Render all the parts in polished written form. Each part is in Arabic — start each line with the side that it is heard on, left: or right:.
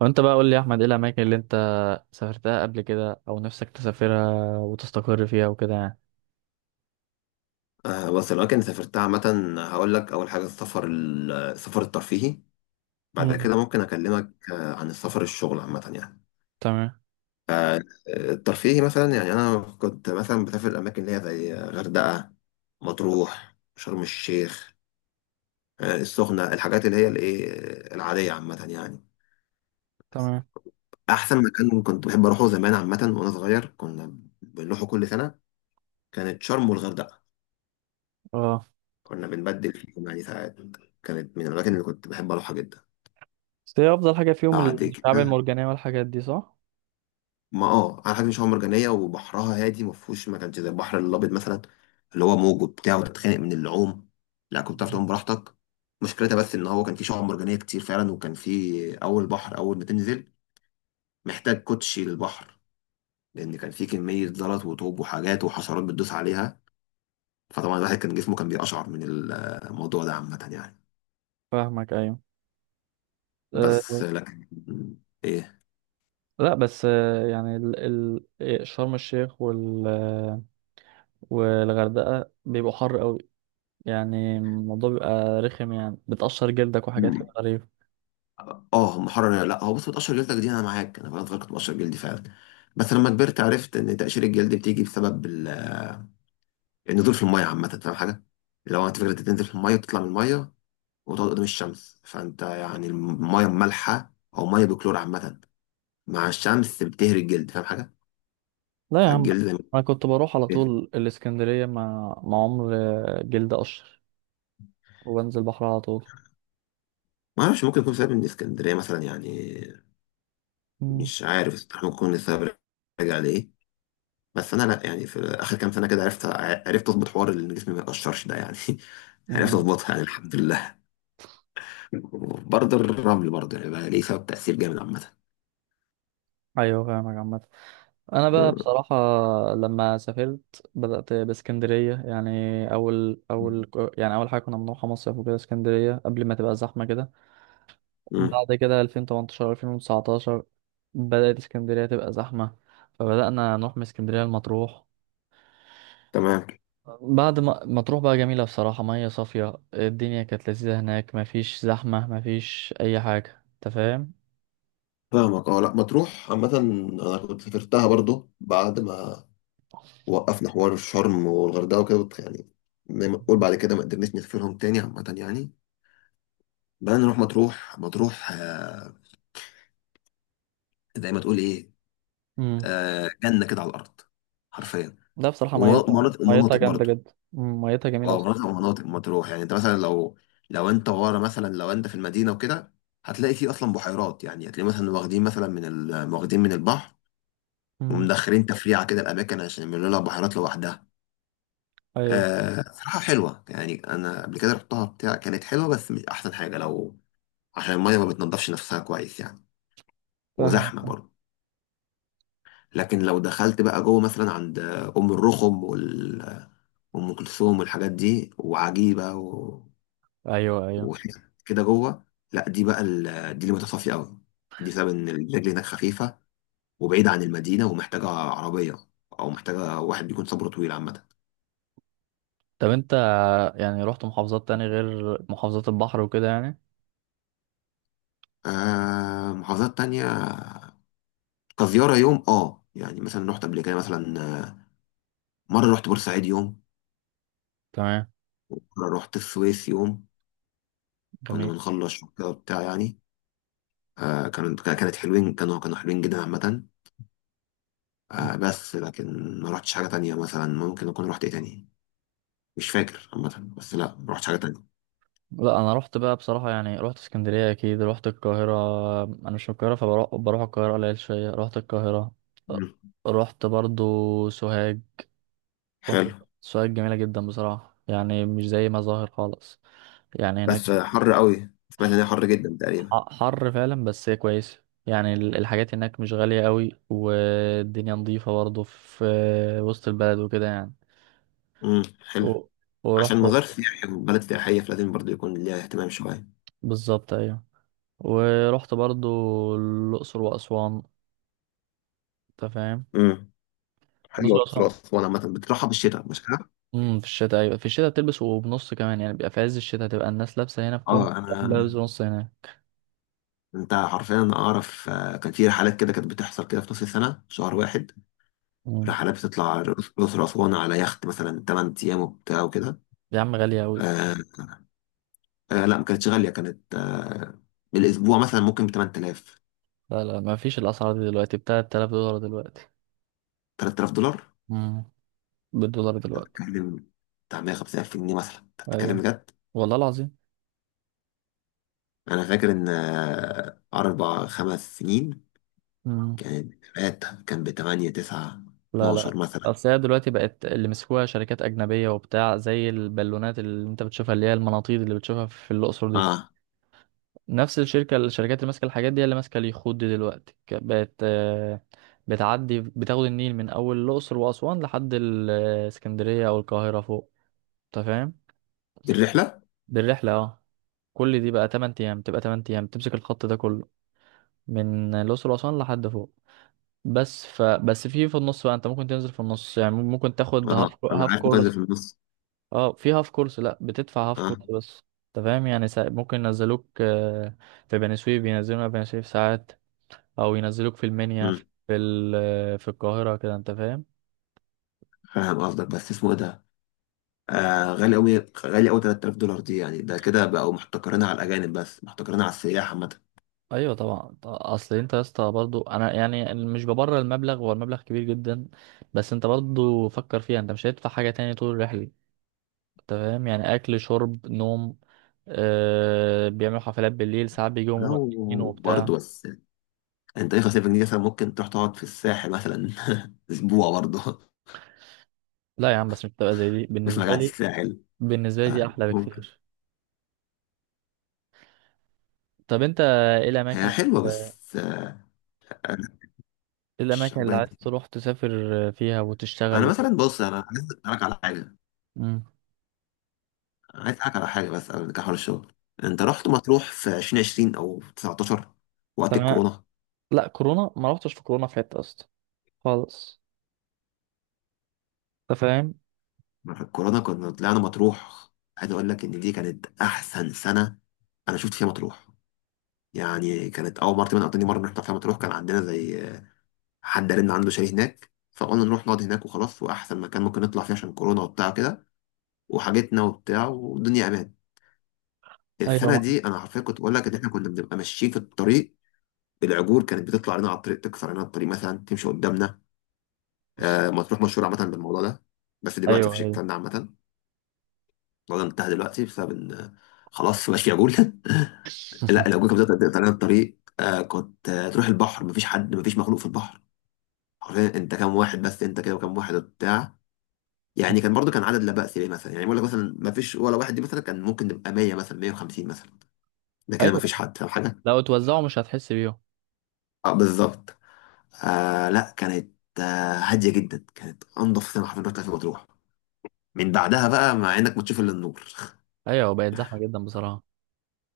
right: وانت بقى قول لي يا احمد، ايه الاماكن اللي انت سافرتها قبل كده او نفسك تسافرها وتستقر فيها وكده يعني؟
left: بص الأماكن اللي سافرتها عامة هقول لك أول حاجة السفر السفر الترفيهي. بعد
right: مم.
left: كده ممكن أكلمك عن السفر الشغل عامة يعني.
right: تمام
left: الترفيهي مثلا يعني أنا كنت مثلا بسافر الأماكن اللي هي زي غردقة، مطروح، شرم الشيخ، السخنة، الحاجات اللي هي الإيه العادية عامة يعني.
right: تمام.
left: أحسن مكان كنت بحب أروحه زمان عامة وأنا صغير كنا بنروحه كل سنة كانت شرم والغردقة.
right: اه،
left: كنا بنبدل فيهم يعني ساعات، كانت من الأماكن اللي كنت بحب أروحها جدا.
right: بس هي افضل حاجه فيهم
left: بعد
right: الشعاب
left: كده
right: المرجانيه والحاجات دي، صح؟
left: ما اه على حاجه مش مرجانيه، وبحرها هادي ما فيهوش، ما كانش زي البحر الابيض مثلا اللي هو موج وبتاع وتتخانق من اللعوم. لا كنت بتعرف
right: مم.
left: تعوم براحتك. مشكلتها بس ان هو كان في شعاب مرجانيه كتير فعلا، وكان في اول بحر اول ما تنزل محتاج كوتشي للبحر، لان كان في كميه زلط وطوب وحاجات وحشرات بتدوس عليها. فطبعا الواحد كان جسمه كان بيقشعر من الموضوع ده عامه يعني.
right: فاهمك ايوه. أه،
left: بس لكن ايه.
right: لا بس يعني ال شرم الشيخ وال والغردقه بيبقوا حر قوي. يعني الموضوع بيبقى رخم، يعني بتقشر جلدك وحاجات كده غريبه.
left: اه محرر ولا لا، هو بص بتقشر جلدك دي انا معاك، انا وانا صغير كنت بقشر جلدي فعلا. بس لما كبرت عرفت ان تقشير الجلد بتيجي بسبب النزول في الميه عامه. فاهم حاجه؟ لو انت فكره تنزل في الميه وتطلع من الميه وتقعد قدام الشمس، فانت يعني الميه المالحه او ميه بكلور عامه مع الشمس بتهري الجلد. فاهم حاجه؟
right: لا يا عم،
left: فالجلد زي ما
right: انا كنت بروح على
left: بيتهري.
right: طول الاسكندريه مع عمر، جلد قشر وبنزل البحر على طول.
left: ما اعرفش، ممكن يكون سبب من اسكندريه مثلا يعني.
right: مم.
left: مش عارف ممكن يكون السبب راجع لايه. بس انا لا، يعني في اخر كام سنه كده عرفت، عرفت اظبط حوار ان جسمي ما يتقشرش ده يعني. عرفت
right: مم.
left: اظبطها يعني الحمد لله. برضه الرمل برضه يعني بقى ليه سبب تاثير جامد عامه.
right: ايوه فاهمك عامة. انا بقى
left: مم.
right: بصراحة لما سافرت بدأت باسكندرية يعني، اول يعني اول حاجة كنا بنروحها مصيف وكده اسكندرية قبل ما تبقى زحمة كده.
left: مم.
right: بعد كده 2018 2019 بدأت اسكندرية تبقى زحمة، فبدأنا نروح من اسكندرية لمطروح.
left: تمام.
right: بعد ما مطروح بقى جميلة بصراحة، مية صافية، الدنيا كانت لذيذة هناك، مفيش زحمة، مفيش أي حاجة، أنت فاهم؟
left: فاهمك اه. لا مطروح عامة أنا كنت سافرتها برضو بعد ما وقفنا حوار الشرم والغردقة وكده يعني زي ما تقول بعد كده ما قدرناش نسافرهم تاني عامة يعني. بقى نروح مطروح، مطروح. زي ما تقول إيه،
right: مم.
left: جنة كده على الأرض، حرفيا.
right: لا بصراحة، ميتها
left: ومناطق
right: ميتها
left: ومناطق
right: جامدة
left: برضو.
right: جدا، ميتها جميلة
left: اه
right: بصراحة.
left: مناطق ومناطق مطروح يعني انت مثلا لو لو انت ورا مثلا، لو انت في المدينه وكده هتلاقي فيه اصلا بحيرات. يعني هتلاقي مثلا واخدين مثلا واخدين من البحر
right: مم.
left: ومدخلين تفريعه كده الاماكن عشان يعملوا لها بحيرات لوحدها.
right: أيوه
left: آه صراحه حلوه، يعني انا قبل كده رحتها بتاع كانت حلوه بس مش احسن حاجه، لو عشان الميه ما بتنضفش نفسها كويس يعني،
right: فاهمك
left: وزحمه
right: آه.
left: برضه. لكن لو دخلت بقى جوه مثلا عند ام الرخم وام كلثوم والحاجات دي وعجيبه،
right: ايوه ايوه.
left: واحنا كده جوه. لا دي بقى ال... دي اللي متصافية قوي. دي بسبب ان الرجل هناك خفيفة وبعيدة عن المدينة ومحتاجة عربية، او محتاجة واحد بيكون صبره طويل عامة.
right: طب انت يعني رحت محافظات تاني غير محافظات البحر وكده يعني؟
left: آه محافظات تانية كزيارة يوم اه، يعني مثلا رحت قبل كده مثلا مرة رحت بورسعيد يوم،
right: تمام.
left: ومرة رحت السويس يوم. كنا
right: جميل.
left: بنخلص كده وبتاع يعني. آه كانت حلوين، كانوا حلوين جدا عامة.
right: مم.
left: آه بس لكن ما رحتش حاجة تانية، مثلا ممكن أكون رحت إيه تاني، مش فاكر عامة. بس لا ما رحتش حاجة تانية.
right: لا انا رحت بقى بصراحه يعني، رحت اسكندريه اكيد، رحت القاهره. انا مش من القاهره، فبروح القاهره قليل شويه، رحت القاهره. رحت برضو سوهاج. رحت
left: حلو.
right: سوهاج جميله جدا بصراحه، يعني مش زي ما ظاهر خالص يعني. هناك
left: بس حر قوي، سمعت ان هي حر جدا تقريبا.
right: حر فعلا، بس هي كويسة، يعني الحاجات هناك مش غالية قوي، والدنيا نظيفة برضه في وسط البلد وكده يعني.
left: امم.
right: و...
left: حلو، عشان
right: ورحت،
left: مزار سياحي وبلد سياحيه فلازم برضه يكون ليها اهتمام شويه.
right: بالظبط ايوه. ورحت برضه الأقصر وأسوان، انت فاهم؟
left: امم. حلو،
right: الأقصر
left: الأقصر
right: وأسوان،
left: وأسوان عامة بتروحها بالشتاء مش كده؟
right: في الشتاء، ايوه في الشتاء بتلبس وبنص كمان، يعني بيبقى في عز الشتاء تبقى الناس لابسة هنا في كم،
left: اه
right: لابس
left: انا،
right: بنص هناك.
left: انت حرفيا اعرف كان في رحلات كده كانت بتحصل كده في نص السنه في شهر واحد،
right: امم
left: رحلات بتطلع الاقصر واسوان على يخت مثلا 8 ايام وبتاع وكده.
right: يا عم غالية قوي.
left: آه. آه لا ما كانتش غاليه، كانت آه بالاسبوع مثلا ممكن ب 8,000.
right: لا لا، ما فيش الأسعار دي دلوقتي، ب $3000 دلوقتي.
left: 3000 دولار
right: امم بالدولار
left: أنت
right: دلوقتي.
left: بتتكلم، بتاع 150,000 جنيه مثلا أنت بتتكلم
right: ايوه
left: بجد.
right: والله العظيم.
left: أنا فاكر إن أربع خمس سنين
right: مم.
left: كانت الرحلات كان بتمانية تسعة
right: لا لا،
left: 12 مثلا.
right: اصل هي دلوقتي بقت اللي مسكوها شركات اجنبيه وبتاع، زي البالونات اللي انت بتشوفها، اللي هي المناطيد اللي بتشوفها في الاقصر دي،
left: أه.
right: نفس الشركه الشركات اللي ماسكه الحاجات دي هي اللي ماسكه اليخوت دي دلوقتي، بقت، بتعدي بتاخد النيل من اول الاقصر واسوان لحد الاسكندريه او القاهره فوق، انت فاهم؟
left: دي الرحلة.
right: بالرحله اه. كل دي بقى 8 ايام، تبقى 8 ايام تمسك الخط ده كله من الاقصر واسوان لحد فوق. بس ف بس في النص بقى انت ممكن تنزل في النص، يعني ممكن تاخد
left: أه أنا
right: هاف
left: عارف مكلف
right: كورس.
left: في النص.
right: اه في هاف كورس، لا بتدفع هاف
left: أه.
right: كورس بس. انت فاهم يعني، ممكن ينزلوك، في بني سويف، ينزلونا في بني سويف ساعات، او ينزلوك في المنيا، في
left: مم.
right: ال... آه، في القاهرة كده، انت فاهم؟
left: فاهم قصدك بس اسمه إيه ده. آه غالي أوي، غالي أوي 3000 دولار دي، يعني ده كده بقوا محتكرينها على الأجانب بس، محتكرينها على السياح عامة.
right: ايوه طبعا، اصل انت يا اسطى برضو، انا يعني مش ببرر المبلغ، هو المبلغ كبير جدا، بس انت برضو فكر فيها، انت مش هتدفع حاجة تاني طول الرحلة، انت فاهم؟ يعني اكل شرب نوم. بيعملوا حفلات بالليل ساعات، بيجوا مغنيين
left: لو برضه
right: وبتاع.
left: بس انت ايه 5,000 جنيه مثلا ممكن تروح تقعد في الساحل مثلا اسبوع برضه.
right: لا يا عم، بس مش بتبقى زي دي
left: مش
right: بالنسبة
left: مجاعة
right: لي،
left: الساحل.
right: بالنسبة لي
left: آه،
right: دي احلى
left: ممكن.
right: بكتير. طب انت
left: هي حلوة
right: ايه
left: بس أنا مش
right: الاماكن اللي
left: عجباني.
right: عايز تروح تسافر فيها
left: أنا
right: وتشتغل؟
left: مثلا بص، أنا عايز أسألك على حاجة،
right: امم
left: أنا عايز أسألك على حاجة بس قبل كحول الشغل. أنت رحت مطروح في 2020 أو 19 وقت
right: تمام.
left: الكورونا؟
right: لا كورونا ما رحتش في كورونا في حته اصلا خالص، انت فاهم؟
left: في الكورونا كنا طلعنا مطروح، عايز أقول لك إن دي كانت أحسن سنة أنا شفت فيها مطروح. يعني كانت أول مرة تقريباً أو تاني مرة نروح فيها مطروح. كان عندنا زي حد قال إن عنده شاليه هناك فقلنا نروح نقعد هناك وخلاص، وأحسن مكان ممكن نطلع فيه عشان كورونا وبتاع كده وحاجتنا وبتاع والدنيا أمان.
right: ايوه
left: السنه
right: ما.
left: دي انا حرفيا كنت بقول لك ان احنا كنا بنبقى ماشيين في الطريق، العجول كانت بتطلع لنا على الطريق تكسر لنا الطريق مثلا، تمشي قدامنا. آه مطروح مشهور عامه بالموضوع ده، بس دلوقتي
right: ايوه
left: مفيش
right: ايوه.
left: الكلام ده عامه. الموضوع ده انتهى دلوقتي بسبب ان خلاص مبقاش في عجول. لا العجول كانت بتقطع لنا الطريق. آه كنت آه تروح البحر مفيش حد، مفيش مخلوق في البحر، حرفيا انت كام واحد بس، انت كده وكام واحد وبتاع.
right: مم.
left: يعني كان برضو كان عدد لا بأس بيه مثلا، يعني بقول لك مثلا مفيش ولا واحد دي مثلا، كان ممكن نبقى 100 مثلا، 150 مثلا. ده كده
right: ايوه
left: مفيش حد فاهم حاجه؟
right: لو اتوزعوا مش هتحس بيهم.
left: اه بالظبط. آه لا كانت آه هاديه جدا، كانت انضف سينما حرفيا رحت في مطروح، من بعدها بقى مع انك بتشوف الا النور.
right: ايوه بقت زحمه جدا بصراحه.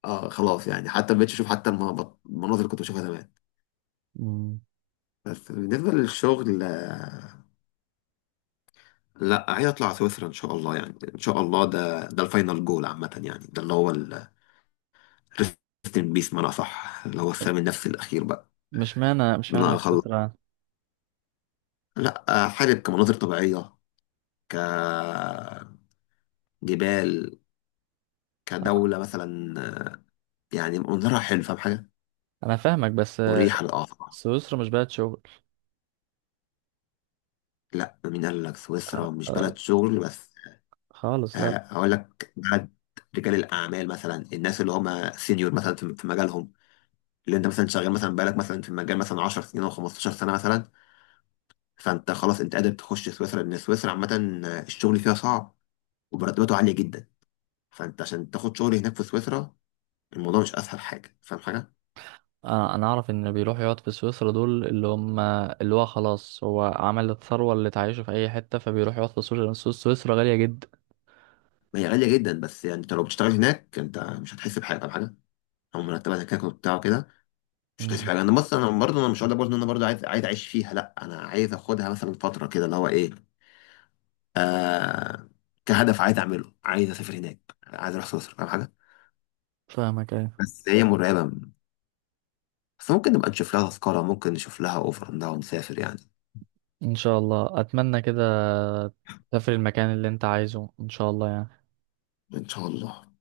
left: اه خلاص يعني حتى ما بقتش اشوف حتى المناظر، اللي كنت بشوفها زمان.
right: مم.
left: بس بالنسبه للشغل آه، لا عايز اطلع سويسرا ان شاء الله. يعني ان شاء الله ده الفاينل جول عامه، يعني ده اللي هو الريست ان بيس، معنى صح اللي هو السلام النفسي الاخير بقى،
right: مش
left: ان
right: معنى
left: انا اخلص.
right: الفكره.
left: لا آه حابب كمناظر طبيعيه، كجبال، كدوله مثلا، يعني منظرها حلو فاهم حاجه،
right: انا فاهمك، بس
left: مريحة للأعصاب.
right: سويسرا مش بلد شغل
left: لا مين قال لك سويسرا مش بلد شغل بس؟
right: خالص، لا.
left: هقول لك بلد رجال الأعمال مثلا، الناس اللي هم سينيور مثلا في مجالهم، اللي انت مثلا شغال مثلا بقالك مثلا في المجال مثلا 10 سنين او 15 سنة مثلا، فانت خلاص انت قادر تخش سويسرا. لأن سويسرا عامة الشغل فيها صعب ومرتباته عالية جدا، فانت عشان تاخد شغل هناك في سويسرا الموضوع مش أسهل حاجة فاهم حاجة؟
right: انا اعرف ان اللي بيروحوا يقعد في سويسرا دول اللي هم اللي هو خلاص هو عمل الثروه اللي تعيشه في اي حته، فبيروح يقعد في سويسرا، سويسرا غاليه جدا.
left: ما هي غالية جدا، بس يعني انت لو بتشتغل هناك انت مش هتحس بحاجة فاهم حاجة؟ او مرتبات هناك وبتاع كده. مش عايز
right: مم.
left: حاجه انا، بص انا برضه، انا مش هقول لك برضه ان انا برضه عايز، اعيش فيها لا، انا عايز اخدها مثلا فتره كده اللي هو ايه، آه كهدف عايز اعمله، عايز اسافر هناك، عايز اروح سويسرا فاهم حاجه.
right: فاهمك ايه.
left: بس هي مرعبه، بس ممكن نبقى نشوف لها تذكره، ممكن نشوف لها اوفر انها ونسافر يعني.
right: ان شاء الله اتمنى كده، تسافر المكان اللي انت عايزه ان شاء الله يعني.
left: ان شاء الله.